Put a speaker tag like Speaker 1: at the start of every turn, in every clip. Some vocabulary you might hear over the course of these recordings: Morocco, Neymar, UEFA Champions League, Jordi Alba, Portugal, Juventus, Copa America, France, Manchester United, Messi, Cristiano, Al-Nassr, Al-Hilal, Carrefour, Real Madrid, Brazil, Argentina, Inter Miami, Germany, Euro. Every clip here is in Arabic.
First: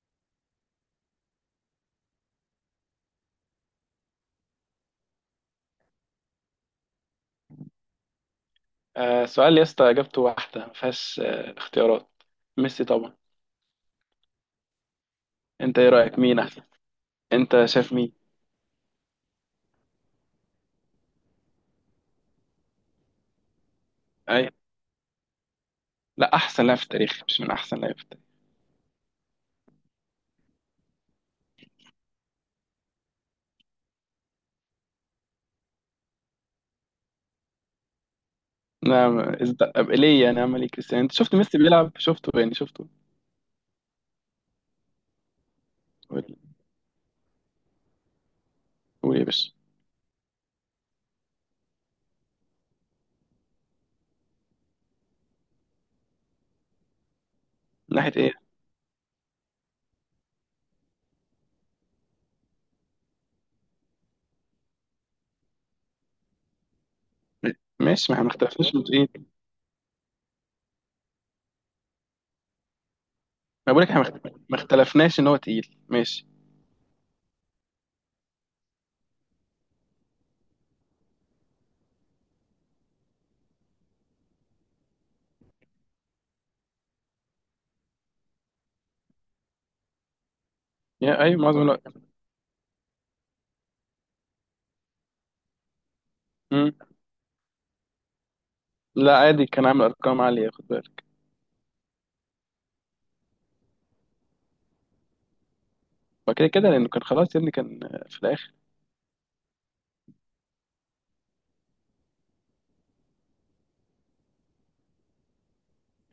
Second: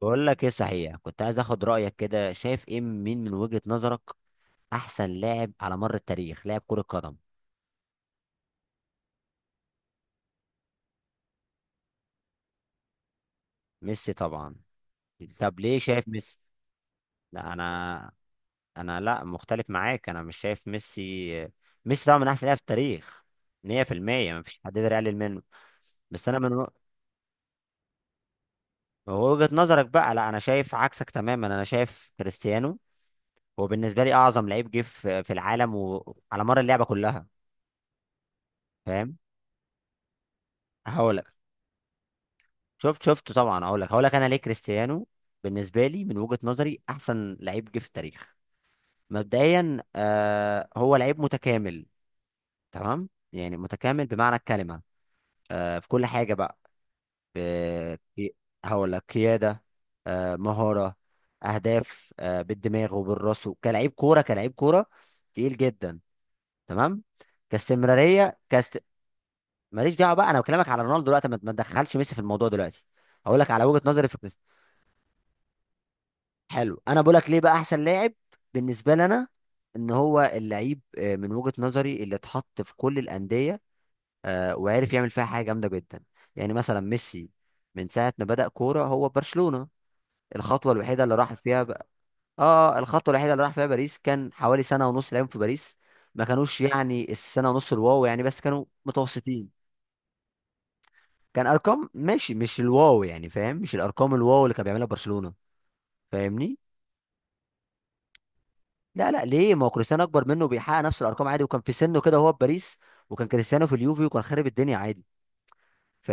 Speaker 1: بقول لك ايه؟ صحيح كنت عايز اخد رايك، كده شايف ايه؟ مين من وجهه نظرك احسن لاعب على مر التاريخ، لاعب كره قدم؟
Speaker 2: سؤال يا اسطى اجابته واحده ما فيهاش اختيارات. ميسي طبعا.
Speaker 1: ميسي طبعا. طب ليه
Speaker 2: انت ايه
Speaker 1: شايف
Speaker 2: رايك
Speaker 1: ميسي؟
Speaker 2: مين احسن؟
Speaker 1: لا
Speaker 2: انت شايف
Speaker 1: انا.
Speaker 2: مين؟
Speaker 1: انا لا مختلف معاك، انا مش شايف ميسي. ميسي طبعا من احسن لاعب في التاريخ. 100% ما
Speaker 2: اي.
Speaker 1: فيش حد يقدر يقلل منه. بس
Speaker 2: لا
Speaker 1: انا من
Speaker 2: احسن لاعب في التاريخ مش من احسن لاعب في التاريخ.
Speaker 1: وجهه نظرك بقى. لا، انا شايف عكسك تماما، انا شايف كريستيانو. هو بالنسبه لي اعظم لعيب جه في العالم وعلى مر اللعبه كلها. فاهم؟
Speaker 2: نعم. ليه يعني اعمل ايه كريستيانو؟ انت
Speaker 1: هقول.
Speaker 2: شفت ميسي بيلعب؟ شفته يعني شفته.
Speaker 1: شفت طبعا، اقول لك، هقول لك انا ليه كريستيانو. بالنسبه لي، من
Speaker 2: قول.
Speaker 1: وجهه نظري، احسن لعيب جه في التاريخ.
Speaker 2: قول يا باشا.
Speaker 1: مبدئيا هو لعيب متكامل. تمام، يعني متكامل بمعنى الكلمه. في كل حاجه بقى. ب-
Speaker 2: من ناحيه
Speaker 1: في-
Speaker 2: ايه؟
Speaker 1: هقول لك: قياده، مهاره، اهداف، بالدماغ وبالراس، كلاعب كوره، كلاعب كوره. تقيل جدا، تمام.
Speaker 2: م- ماشي، ما احنا ما
Speaker 1: كاستمراريه،
Speaker 2: اختلفناش انه تقيل.
Speaker 1: ماليش دعوه بقى، انا بكلمك على رونالدو دلوقتي، ما تدخلش ميسي في الموضوع دلوقتي. هقول لك على
Speaker 2: ما
Speaker 1: وجهه
Speaker 2: بقولك احنا
Speaker 1: نظري في
Speaker 2: ما
Speaker 1: كريستيانو.
Speaker 2: اختلفناش ان هو تقيل، ماشي.
Speaker 1: حلو، انا بقولك ليه بقى احسن لاعب بالنسبه لنا. ان هو اللعيب، من وجهه نظري، اللي اتحط في كل الانديه، وعرف يعمل فيها حاجه جامده جدا. يعني مثلا ميسي، من ساعه ما بدأ كوره هو برشلونه، الخطوه الوحيده اللي
Speaker 2: يا
Speaker 1: راح
Speaker 2: ايوه معظم
Speaker 1: فيها
Speaker 2: الوقت.
Speaker 1: بقى، اه، الخطوه الوحيده اللي راح فيها باريس، كان حوالي سنه ونص لعب في باريس. ما كانوش
Speaker 2: مم.
Speaker 1: يعني، السنه ونص الواو يعني بس، كانوا
Speaker 2: لا عادي،
Speaker 1: متوسطين.
Speaker 2: كان عامل ارقام عاليه، خد بالك.
Speaker 1: كان ارقام ماشي، مش الواو يعني، فاهم؟ مش الارقام الواو اللي كان بيعملها برشلونه.
Speaker 2: وكده
Speaker 1: فاهمني؟
Speaker 2: كده لانه كان خلاص يا ابني، كان في الاخر.
Speaker 1: لا لا، ليه؟ ما هو كريستيانو اكبر منه وبيحقق نفس الارقام عادي، وكان في سنه كده وهو في باريس، وكان كريستيانو في اليوفي وكان خارب الدنيا عادي.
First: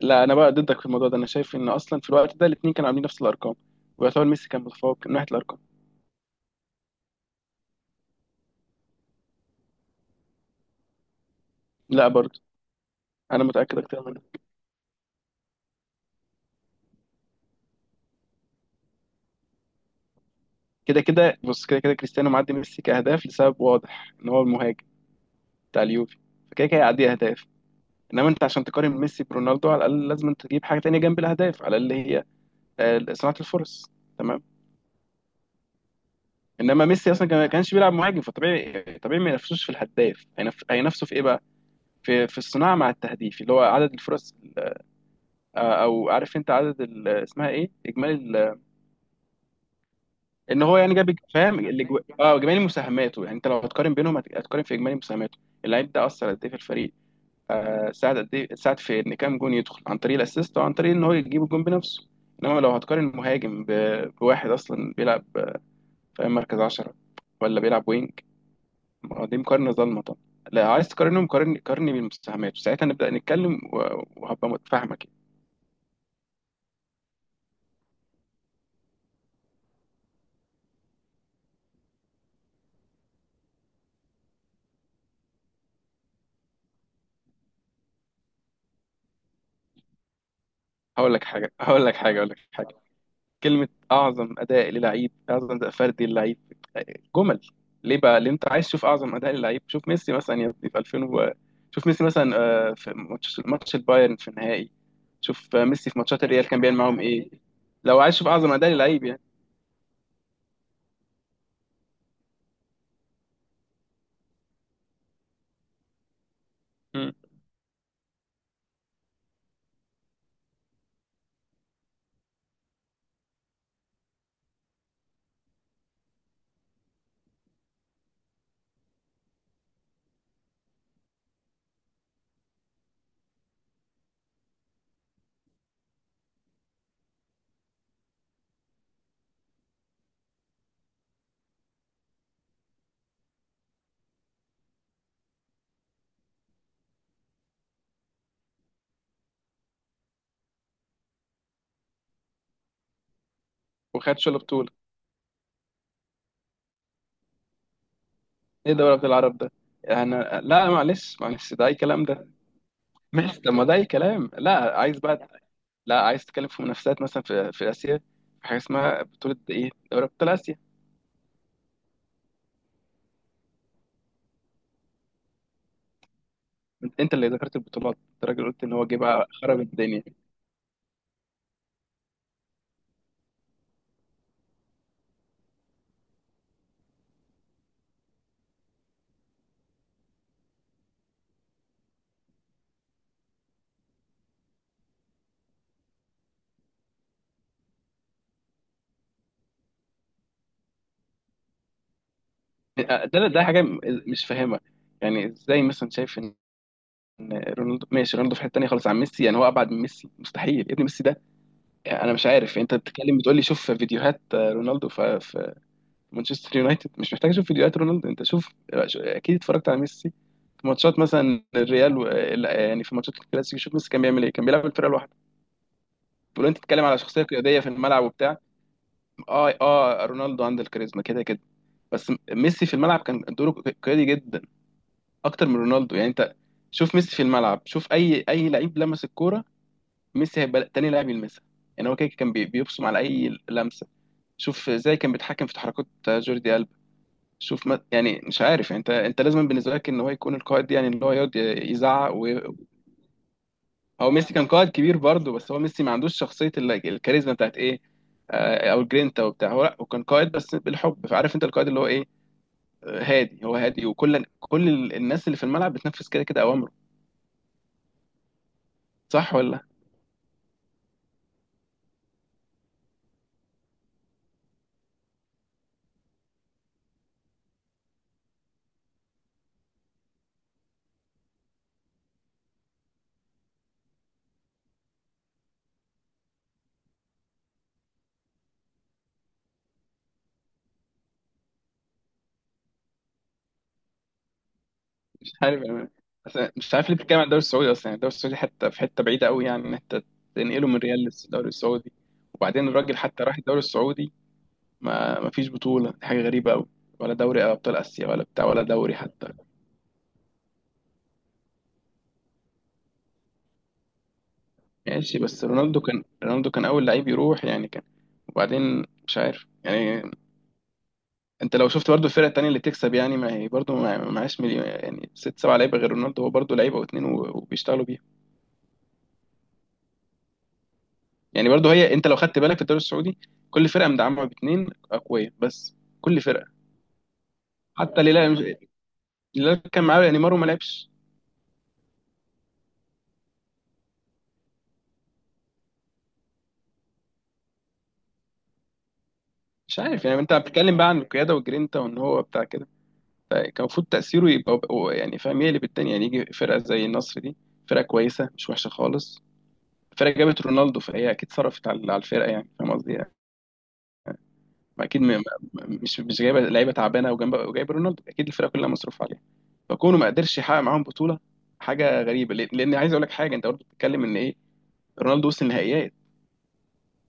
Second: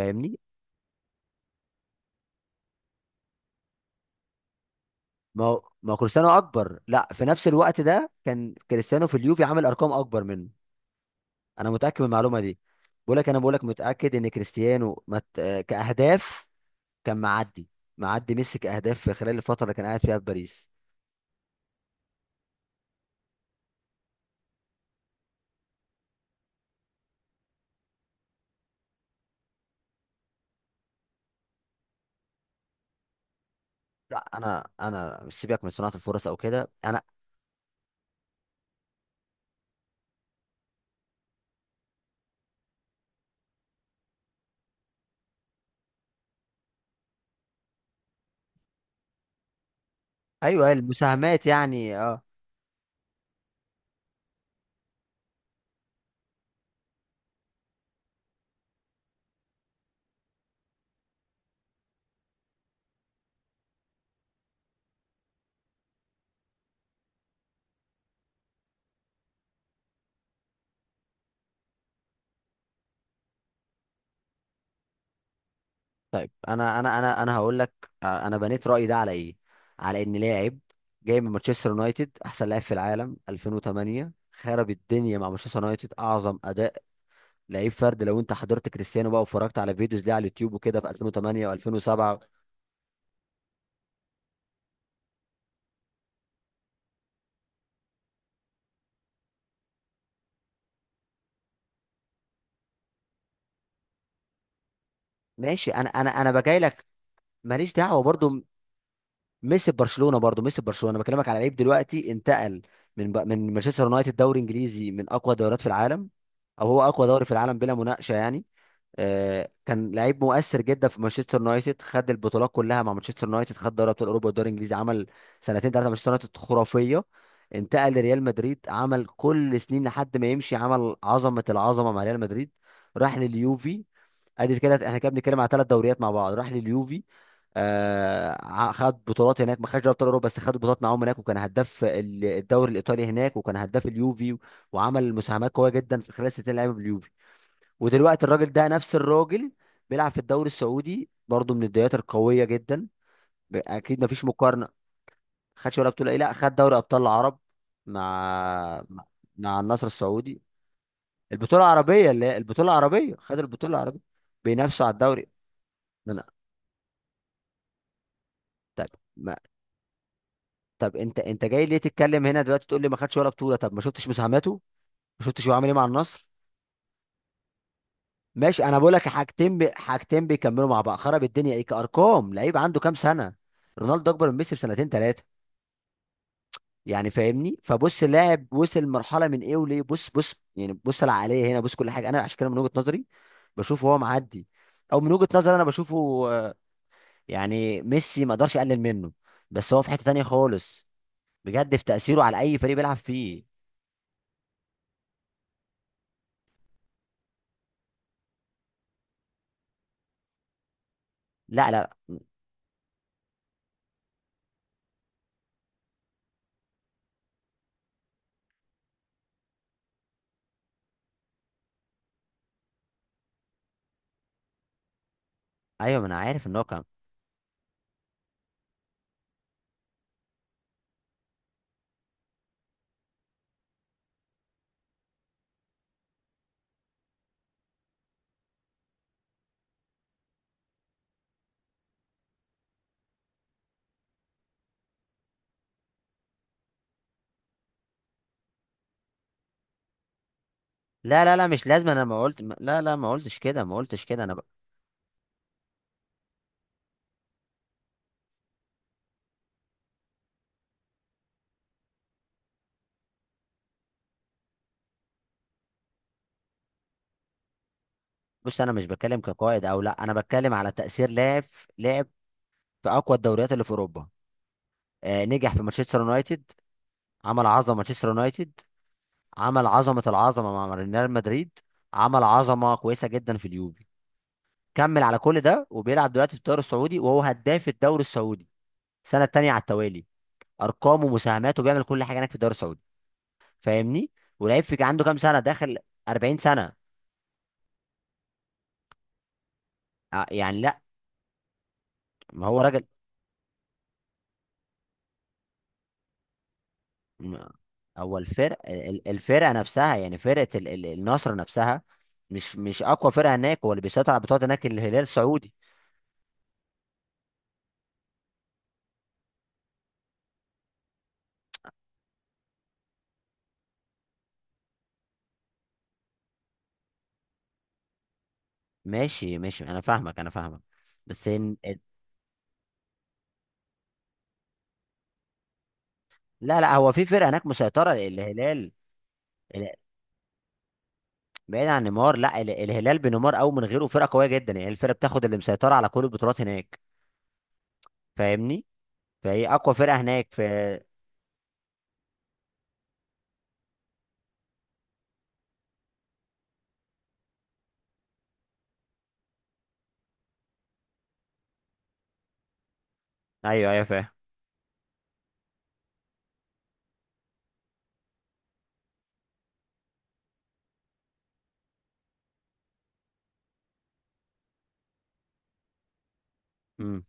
Speaker 2: لا انا بقى ضدك في الموضوع ده، انا شايف ان اصلا في الوقت ده الاثنين كانوا عاملين نفس الارقام، ويعتبر ميسي كان متفوق من ناحيه
Speaker 1: ما
Speaker 2: الارقام.
Speaker 1: هو ما هو كريستيانو اكبر، لا، في نفس الوقت ده كان كريستيانو في اليوفي عامل ارقام اكبر منه. انا متاكد من
Speaker 2: لا
Speaker 1: المعلومه
Speaker 2: برضه.
Speaker 1: دي. بقول لك، انا
Speaker 2: انا
Speaker 1: بقول لك
Speaker 2: متاكد اكتر
Speaker 1: متاكد
Speaker 2: منه.
Speaker 1: ان كريستيانو مت... آه، كاهداف كان معدي. معدي ميسي كاهداف في خلال الفتره اللي كان قاعد فيها في باريس.
Speaker 2: كده كده بص، كده كده كريستيانو معدي ميسي كاهداف لسبب واضح ان هو المهاجم بتاع اليوفي، فكده كده يعدي اهداف. انما انت عشان تقارن ميسي برونالدو على الاقل لازم انت تجيب حاجه تانية جنب الاهداف، على الاقل هي صناعه الفرص.
Speaker 1: لا،
Speaker 2: تمام.
Speaker 1: انا مش سيبك من صناعه الفرص او كده
Speaker 2: انما
Speaker 1: انا.
Speaker 2: ميسي اصلا ما كانش بيلعب مهاجم، فطبيعي طبيعي ما ينافسوش في الهداف، هينافسوا في ايه بقى؟ في الصناعه مع التهديف اللي هو عدد الفرص، او عارف انت عدد اسمها ايه، اجمالي ال- ان
Speaker 1: ايوه،
Speaker 2: هو يعني جاب،
Speaker 1: المساهمات
Speaker 2: فاهم،
Speaker 1: يعني، اه.
Speaker 2: اجمالي مساهماته. يعني انت لو هتقارن بينهم هتقارن في اجمالي مساهماته، اللعيب ده اثر قد ايه في الفريق، آه، ساعد قد ايه، ساعد في ان كام جون يدخل عن طريق الاسيست او عن طريق ان هو يجيب الجون بنفسه. انما لو هتقارن مهاجم بواحد اصلا بيلعب في مركز 10 ولا بيلعب وينج، ما هو دي مقارنه ظالمه طبعا. لا عايز تقارنهم؟ قارني قارني بالمساهمات، ساعتها نبدا نتكلم وهبقى متفاهمك يعني.
Speaker 1: طيب، انا هقول لك، انا بنيت رايي ده على ايه؟ على ان لاعب جاي من مانشستر يونايتد، احسن لاعب في العالم 2008، خرب الدنيا مع مانشستر يونايتد، اعظم اداء لعيب فرد. لو انت حضرت كريستيانو بقى واتفرجت على فيديوز ليه على اليوتيوب وكده في
Speaker 2: هقول لك
Speaker 1: 2008
Speaker 2: حاجه، هقول لك حاجه،
Speaker 1: و2007.
Speaker 2: هقول لك كلمة: أعظم أداء للعيب، أعظم أداء فردي للعيب، جمل. ليه بقى؟ لأن أنت عايز تشوف أعظم أداء للعيب، شوف ميسي مثلا يا ابني في 2000 و... شوف ميسي مثلا في ماتش البايرن في النهائي، شوف
Speaker 1: ماشي، انا
Speaker 2: ميسي في
Speaker 1: انا
Speaker 2: ماتشات
Speaker 1: انا
Speaker 2: الريال
Speaker 1: بجاي
Speaker 2: كان بيعمل
Speaker 1: لك،
Speaker 2: معاهم إيه.
Speaker 1: ماليش
Speaker 2: لو
Speaker 1: دعوه
Speaker 2: عايز تشوف
Speaker 1: برضو.
Speaker 2: أعظم أداء للعيب يعني.
Speaker 1: ميسي في برشلونه، برضو ميسي في برشلونه، انا بكلمك على لعيب دلوقتي انتقل من مانشستر يونايتد، دوري انجليزي من اقوى دوريات في العالم، او هو اقوى
Speaker 2: مم.
Speaker 1: دوري في العالم بلا مناقشه يعني. كان لعيب مؤثر جدا في مانشستر يونايتد، خد البطولات كلها مع مانشستر يونايتد، خد دوري ابطال اوروبا والدوري الانجليزي، عمل سنتين ثلاثه مانشستر يونايتد خرافيه. انتقل لريال مدريد، عمل كل سنين لحد ما يمشي، عمل عظمه العظمه مع ريال مدريد. راح لليوفي، ادي كده احنا كده بنتكلم على ثلاث دوريات مع بعض. راح لليوفي، خد بطولات هناك، ما خدش دوري ابطال اوروبا بس خد بطولات معاهم هناك، وكان هداف الدوري الايطالي هناك، وكان هداف اليوفي، وعمل مساهمات قويه جدا في خلال سنتين لعيبه باليوفي. ودلوقتي الراجل ده، نفس الراجل، بيلعب في الدوري السعودي برضه، من الدوريات القويه جدا. اكيد مفيش
Speaker 2: وخدش ولا
Speaker 1: مقارنه.
Speaker 2: بطولة؟
Speaker 1: خدش ولا بطوله ايه؟ لا، خد دوري ابطال العرب
Speaker 2: إيه
Speaker 1: مع
Speaker 2: دوري
Speaker 1: مع
Speaker 2: أبطال العرب ده؟
Speaker 1: مع النصر
Speaker 2: أنا
Speaker 1: السعودي.
Speaker 2: لا، معلش معلش،
Speaker 1: البطوله
Speaker 2: ده أي كلام
Speaker 1: العربيه، اللي
Speaker 2: ده.
Speaker 1: هي البطوله العربيه، خد
Speaker 2: ماشي، طب ما ده
Speaker 1: البطوله
Speaker 2: أي
Speaker 1: العربيه.
Speaker 2: كلام، لا
Speaker 1: بينافسوا على
Speaker 2: عايز بقى.
Speaker 1: الدوري.
Speaker 2: لا عايز
Speaker 1: انا
Speaker 2: تتكلم في منافسات مثلا في آسيا، في حاجة
Speaker 1: طب
Speaker 2: اسمها
Speaker 1: ما
Speaker 2: بطولة إيه؟ دوري أبطال آسيا.
Speaker 1: طب انت جاي ليه تتكلم هنا دلوقتي؟ تقول لي ما خدش ولا بطوله؟ طب ما شفتش مساهماته؟ ما شفتش هو عامل ايه مع النصر؟
Speaker 2: انت اللي ذكرت البطولات، انت راجل
Speaker 1: ماشي،
Speaker 2: قلت ان
Speaker 1: انا
Speaker 2: هو
Speaker 1: بقول
Speaker 2: جه
Speaker 1: لك
Speaker 2: بقى
Speaker 1: حاجتين،
Speaker 2: خرب
Speaker 1: بي...
Speaker 2: الدنيا.
Speaker 1: حاجتين بيكملوا مع بعض. خرب الدنيا ايه كارقام؟ لعيب عنده كام سنه؟ رونالدو اكبر من ميسي بسنتين ثلاثه. يعني فاهمني؟ فبص، اللاعب وصل مرحله من ايه وليه. بص بص يعني، بص العقليه هنا، بص كل حاجه. انا عشان كده من وجهه نظري بشوفه هو معدي، او من وجهه نظري انا بشوفه. آه، يعني ميسي ما اقدرش اقلل منه، بس هو في حته تانية خالص بجد، في تاثيره على اي فريق بيلعب
Speaker 2: ده
Speaker 1: فيه.
Speaker 2: مش فاهمها. يعني ازاي مثلا شايف ان إن رونالدو، ماشي رونالدو في حته تانيه خالص عن ميسي، يعني هو ابعد من ميسي؟ مستحيل يا ابني، ميسي ده.
Speaker 1: لا لا.
Speaker 2: انا مش عارف انت بتتكلم، بتقول لي شوف فيديوهات رونالدو في مانشستر يونايتد. مش محتاج اشوف فيديوهات رونالدو، انت شوف، اكيد اتفرجت على ميسي في ماتشات مثلا الريال و... لا، يعني في ماتشات الكلاسيكو شوف ميسي كان بيعمل ايه، كان بيلعب الفرقه لوحده.
Speaker 1: ايوه، ما انا عارف
Speaker 2: تقول
Speaker 1: ان
Speaker 2: انت
Speaker 1: هو كان.
Speaker 2: بتتكلم على شخصيه قياديه في الملعب وبتاع. اه اه، رونالدو عنده الكاريزما كده كده، بس ميسي في الملعب كان دوره قيادي جدا اكتر من رونالدو. يعني انت شوف ميسي في الملعب، شوف اي لعيب لمس الكوره ميسي هيبقى تاني لاعب يلمسها. يعني هو كده كان بيبصم على اي لمسه، شوف ازاي كان بيتحكم في تحركات جوردي ألبا. شوف، ما يعني مش عارف، يعني انت لازم بالنسبه لك ان هو يكون القائد، يعني اللي هو
Speaker 1: لا
Speaker 2: يقعد
Speaker 1: لا لا، مش لازم، انا
Speaker 2: يزعق
Speaker 1: ما
Speaker 2: و...
Speaker 1: قلت. لا لا، ما قلتش كده، ما قلتش
Speaker 2: هو
Speaker 1: كده، انا
Speaker 2: ميسي كان قائد كبير برضه، بس هو ميسي ما عندوش شخصيه الكاريزما بتاعت ايه، او الجرينتا وبتاع. هو لا هو كان قائد بس بالحب، فعارف انت القائد اللي هو ايه، هادي، هو هادي، وكل كل الناس اللي في الملعب بتنفذ كده كده اوامره.
Speaker 1: بص، انا مش بتكلم
Speaker 2: صح ولا؟
Speaker 1: كقائد او لا، انا بتكلم على تاثير لاعب، لاعب في اقوى الدوريات اللي في اوروبا. نجح في مانشستر يونايتد، عمل عظمه مانشستر يونايتد، عمل عظمه العظمه مع ريال مدريد، عمل عظمه كويسه جدا في اليوفي. كمل على كل ده، وبيلعب دلوقتي في الدوري السعودي وهو هداف الدوري السعودي السنه التانيه على التوالي. ارقامه ومساهماته، بيعمل كل حاجه هناك في الدوري السعودي. فاهمني؟ ولعيب في عنده كام
Speaker 2: مش
Speaker 1: سنه
Speaker 2: عارف
Speaker 1: داخل؟
Speaker 2: أنا.
Speaker 1: 40
Speaker 2: أصل مش
Speaker 1: سنه!
Speaker 2: عارف ليه بتتكلم عن الدوري السعودي اصلا. يعني الدوري السعودي حتى في حته بعيده قوي، يعني ان انت
Speaker 1: يعني
Speaker 2: تنقله من
Speaker 1: لا،
Speaker 2: ريال للدوري السعودي.
Speaker 1: ما هو
Speaker 2: وبعدين
Speaker 1: راجل،
Speaker 2: الراجل حتى راح الدوري السعودي، ما فيش بطوله، دي حاجه غريبه قوي، ولا دوري
Speaker 1: م-
Speaker 2: ابطال اسيا
Speaker 1: هو
Speaker 2: ولا بتاع
Speaker 1: الفرق
Speaker 2: ولا دوري حتى.
Speaker 1: الفرقه نفسها، يعني فرقه النصر نفسها. مش اقوى فرقه هناك، هو اللي بيسيطر على البطولات هناك الهلال
Speaker 2: ماشي بس
Speaker 1: السعودي.
Speaker 2: رونالدو كان، رونالدو كان اول لعيب يروح يعني كان، وبعدين مش عارف يعني. انت لو شفت برضو الفرق التانية اللي تكسب، يعني ما هي برضو ما معهاش مليون، يعني ست سبع لعيبة غير رونالدو، هو برضو لعيبة واتنين وبيشتغلوا بيها.
Speaker 1: ماشي ماشي، انا فاهمك انا فاهمك، بس
Speaker 2: يعني برضو هي، انت لو خدت بالك في الدوري السعودي، كل فرقة مدعمة باتنين أقوياء بس، كل فرقة.
Speaker 1: لا لا، هو في فرقه هناك مسيطره،
Speaker 2: حتى الهلال
Speaker 1: الهلال.
Speaker 2: الهلال
Speaker 1: ال-
Speaker 2: كان معاه نيمار وما لعبش.
Speaker 1: بعيد عن نيمار، لا الهلال بنيمار او من غيره فرقه قويه جدا، يعني الفرقه بتاخد اللي مسيطره على كل البطولات هناك. فاهمني؟ فهي اقوى
Speaker 2: مش
Speaker 1: فرقه
Speaker 2: عارف يعني
Speaker 1: هناك
Speaker 2: انت
Speaker 1: في.
Speaker 2: بتتكلم بقى عن القيادة والجرينتا وان هو بتاع كده، فكان المفروض تأثيره يبقى هو يعني فاهم يقلب الدنيا، يعني يجي فرقة زي النصر دي، فرقة كويسة مش وحشة خالص، فرقة جابت رونالدو فهي أكيد صرفت على الفرقة، يعني فاهم قصدي.
Speaker 1: ايوه، ايوه فاهم.
Speaker 2: ما اكيد مش جايبه لعيبه تعبانه وجنب وجايب رونالدو، اكيد الفرقه كلها مصروف عليها، فكونه ما قدرش يحقق معاهم بطوله حاجه غريبه. لان عايز اقول لك حاجه، انت برضه بتتكلم ان ايه رونالدو وصل النهائيات،
Speaker 1: امم.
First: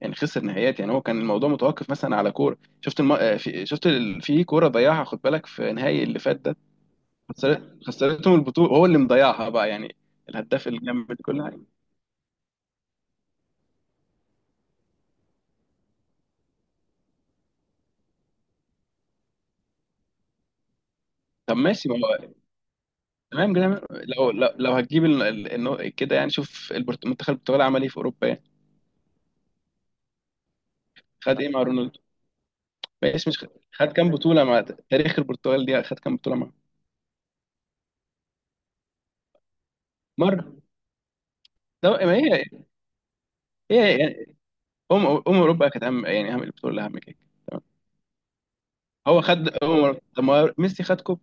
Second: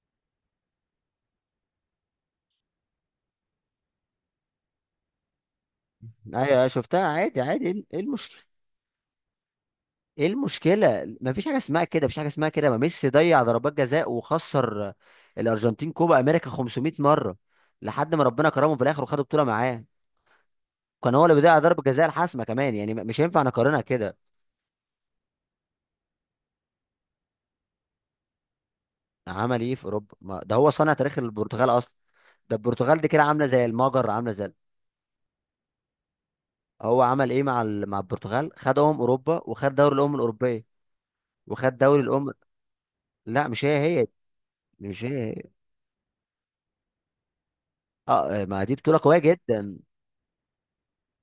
Speaker 2: يعني خسر نهائيات، يعني هو كان الموضوع متوقف مثلا على كوره، شفت شفت في كوره ضيعها خد بالك، في نهائي اللي فات
Speaker 1: ايوه،
Speaker 2: ده،
Speaker 1: أيوة، شفتها عادي عادي. ايه؟
Speaker 2: خسرت
Speaker 1: إيه
Speaker 2: خسرتهم
Speaker 1: المشكله؟
Speaker 2: البطوله هو اللي مضيعها بقى يعني،
Speaker 1: ايه
Speaker 2: الهداف
Speaker 1: المشكله؟
Speaker 2: الجامد
Speaker 1: ما
Speaker 2: كل
Speaker 1: فيش حاجه
Speaker 2: حاجه.
Speaker 1: اسمها كده، مفيش حاجه اسمها كده. ما ميسي ضيع ضربات جزاء وخسر الارجنتين كوبا امريكا 500 مره، لحد ما ربنا كرمه في الاخر وخد بطوله معاه. كان هو اللي
Speaker 2: طب
Speaker 1: بيضيع ضربة
Speaker 2: ماشي، ما
Speaker 1: جزاء
Speaker 2: هو
Speaker 1: الحاسمة كمان يعني، مش ينفع
Speaker 2: تمام كده.
Speaker 1: نقارنها كده.
Speaker 2: لو لو, لو هتجيب كده يعني شوف منتخب البرتغال عمل ايه في اوروبا يعني،
Speaker 1: عمل ايه في اوروبا؟ ما ده هو صانع تاريخ
Speaker 2: خد ايه مع
Speaker 1: البرتغال اصلا.
Speaker 2: رونالدو.
Speaker 1: ده البرتغال دي كده
Speaker 2: ماشي، مش خ-
Speaker 1: عاملة زي
Speaker 2: خد
Speaker 1: المجر،
Speaker 2: كام
Speaker 1: عاملة
Speaker 2: بطولة
Speaker 1: زي.
Speaker 2: مع تاريخ البرتغال دي، خد كام بطولة مع؟
Speaker 1: هو عمل ايه مع مع البرتغال؟ خدهم اوروبا وخد دوري الامم
Speaker 2: مرة.
Speaker 1: الاوروبيه، وخد
Speaker 2: ده
Speaker 1: دوري
Speaker 2: ما
Speaker 1: الامم.
Speaker 2: هي،
Speaker 1: لا، مش هي
Speaker 2: هي
Speaker 1: هي،
Speaker 2: يعني
Speaker 1: مش
Speaker 2: أم
Speaker 1: هي هي،
Speaker 2: أوروبا كانت أهم، يعني أهم البطولة اللي أهم كده. تمام.
Speaker 1: اه، ما دي بطوله قويه
Speaker 2: هو خد أم
Speaker 1: جدا.
Speaker 2: أوروبا، طب ما هو ميسي خد كوب.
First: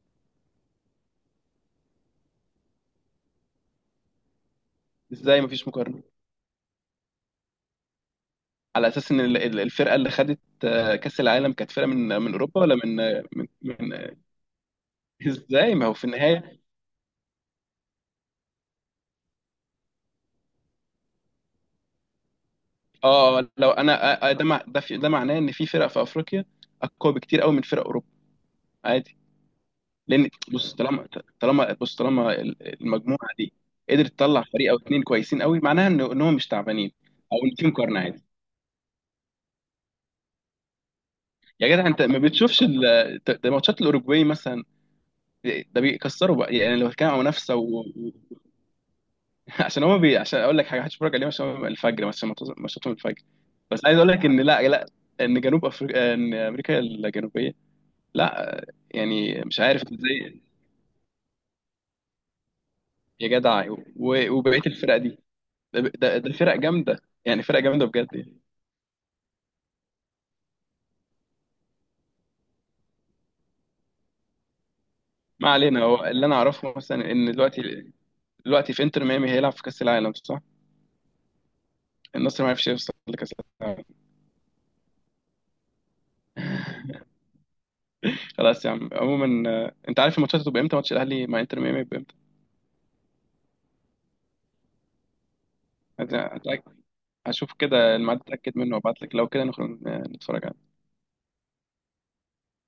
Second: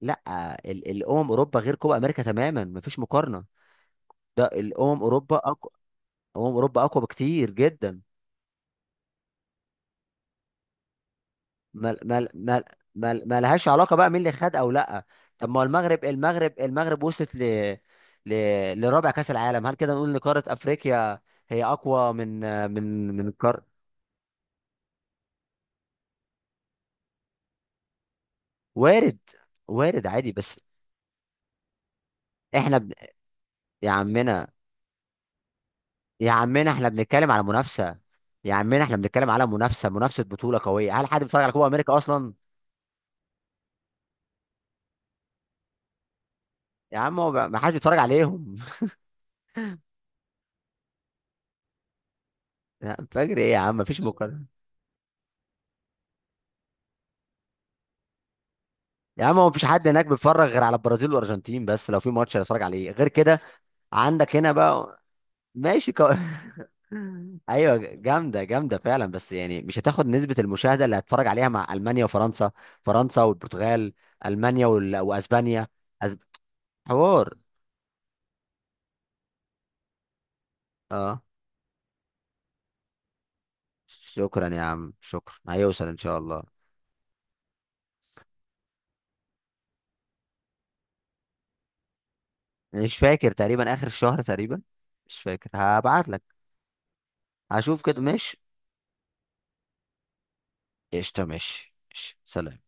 Speaker 1: لا، الامم اوروبا غير كوبا امريكا تماما، مفيش مقارنه. ده الامم اوروبا
Speaker 2: إزاي مفيش
Speaker 1: اقوى،
Speaker 2: مقارنة؟
Speaker 1: اوروبا اقوى بكتير جدا.
Speaker 2: على أساس إن الفرقة اللي خدت كأس العالم كانت فرقة
Speaker 1: ما
Speaker 2: من
Speaker 1: ما
Speaker 2: من أوروبا
Speaker 1: ما
Speaker 2: ولا من
Speaker 1: ما
Speaker 2: من
Speaker 1: لهاش
Speaker 2: من
Speaker 1: علاقه بقى مين اللي خد او لا. طب ما هو
Speaker 2: إزاي؟ ما هو
Speaker 1: المغرب،
Speaker 2: في النهاية.
Speaker 1: وصلت ل... لرابع كاس العالم. هل كده نقول ان قاره افريقيا هي اقوى من من من
Speaker 2: آه
Speaker 1: قار
Speaker 2: لو أنا ده ده معناه إن في فرق في أفريقيا أقوى بكتير قوي من فرق أوروبا. عادي.
Speaker 1: وارد. وارد
Speaker 2: لان
Speaker 1: عادي بس،
Speaker 2: بص، طالما بص، طالما
Speaker 1: احنا
Speaker 2: المجموعه دي
Speaker 1: يا
Speaker 2: قدرت تطلع
Speaker 1: عمنا،
Speaker 2: فريق او اتنين كويسين قوي، معناها ان إن
Speaker 1: يا
Speaker 2: هم مش
Speaker 1: عمنا، احنا
Speaker 2: تعبانين،
Speaker 1: بنتكلم
Speaker 2: او
Speaker 1: على
Speaker 2: ان في
Speaker 1: منافسه.
Speaker 2: مقارنه عادي.
Speaker 1: يا عمنا، احنا بنتكلم على منافسه، منافسه بطوله قويه. هل حد بيتفرج على كوبا
Speaker 2: يا جدع،
Speaker 1: امريكا
Speaker 2: انت ما
Speaker 1: اصلا؟
Speaker 2: بتشوفش ده ماتشات الاوروجواي مثلا، ده بيكسروا بقى، يعني لو
Speaker 1: يا
Speaker 2: كان
Speaker 1: عم، هو
Speaker 2: منافسه
Speaker 1: ما حدش بيتفرج عليهم.
Speaker 2: عشان هما عشان اقول لك حاجه، هتتفرج عليهم عشان هما الفجر مثلا ماتشاتهم
Speaker 1: يا عم
Speaker 2: الفجر.
Speaker 1: فجر ايه يا عم،
Speaker 2: بس عايز
Speaker 1: مفيش
Speaker 2: اقول لك ان،
Speaker 1: مقارنه.
Speaker 2: لا لا، ان جنوب افريقيا ان امريكا الجنوبيه، لا،
Speaker 1: يا عم،
Speaker 2: يعني
Speaker 1: هو
Speaker 2: مش
Speaker 1: مفيش
Speaker 2: عارف
Speaker 1: حد هناك
Speaker 2: ازاي.
Speaker 1: بيتفرج غير على البرازيل والارجنتين بس، لو في ماتش هيتفرج عليه غير
Speaker 2: يا
Speaker 1: كده.
Speaker 2: جدع،
Speaker 1: عندك هنا
Speaker 2: وبقيه الفرق
Speaker 1: بقى.
Speaker 2: دي، ده
Speaker 1: ماشي،
Speaker 2: ده ده فرق جامده، يعني فرق
Speaker 1: ايوه،
Speaker 2: جامده بجد يعني.
Speaker 1: جامده جامده فعلا بس يعني، مش هتاخد نسبه المشاهده اللي هتتفرج عليها مع المانيا وفرنسا، فرنسا والبرتغال، المانيا
Speaker 2: ما
Speaker 1: واسبانيا.
Speaker 2: علينا، هو
Speaker 1: أسب...
Speaker 2: اللي انا اعرفه مثلا ان
Speaker 1: حوار.
Speaker 2: دلوقتي في انتر ميامي هيلعب في كاس العالم، صح؟
Speaker 1: اه،
Speaker 2: النصر ما عرفش يوصل لكاس العالم.
Speaker 1: شكرا يا عم، شكرا، هيوصل ان شاء الله.
Speaker 2: خلاص يا عم، عموما انت عارف الماتشات هتبقى امتى؟ ماتش الاهلي مع انتر ميامي هيبقى امتى؟
Speaker 1: مش فاكر، تقريبا اخر الشهر تقريبا، مش فاكر، هبعت
Speaker 2: هت-
Speaker 1: لك.
Speaker 2: هتلاقي- هشوف
Speaker 1: هشوف
Speaker 2: كده
Speaker 1: كده
Speaker 2: الميعاد،
Speaker 1: ماشي.
Speaker 2: اتاكد منه وابعت لك، لو كده نخرج نتفرج.
Speaker 1: قشطه، ماشي ماشي. سلام.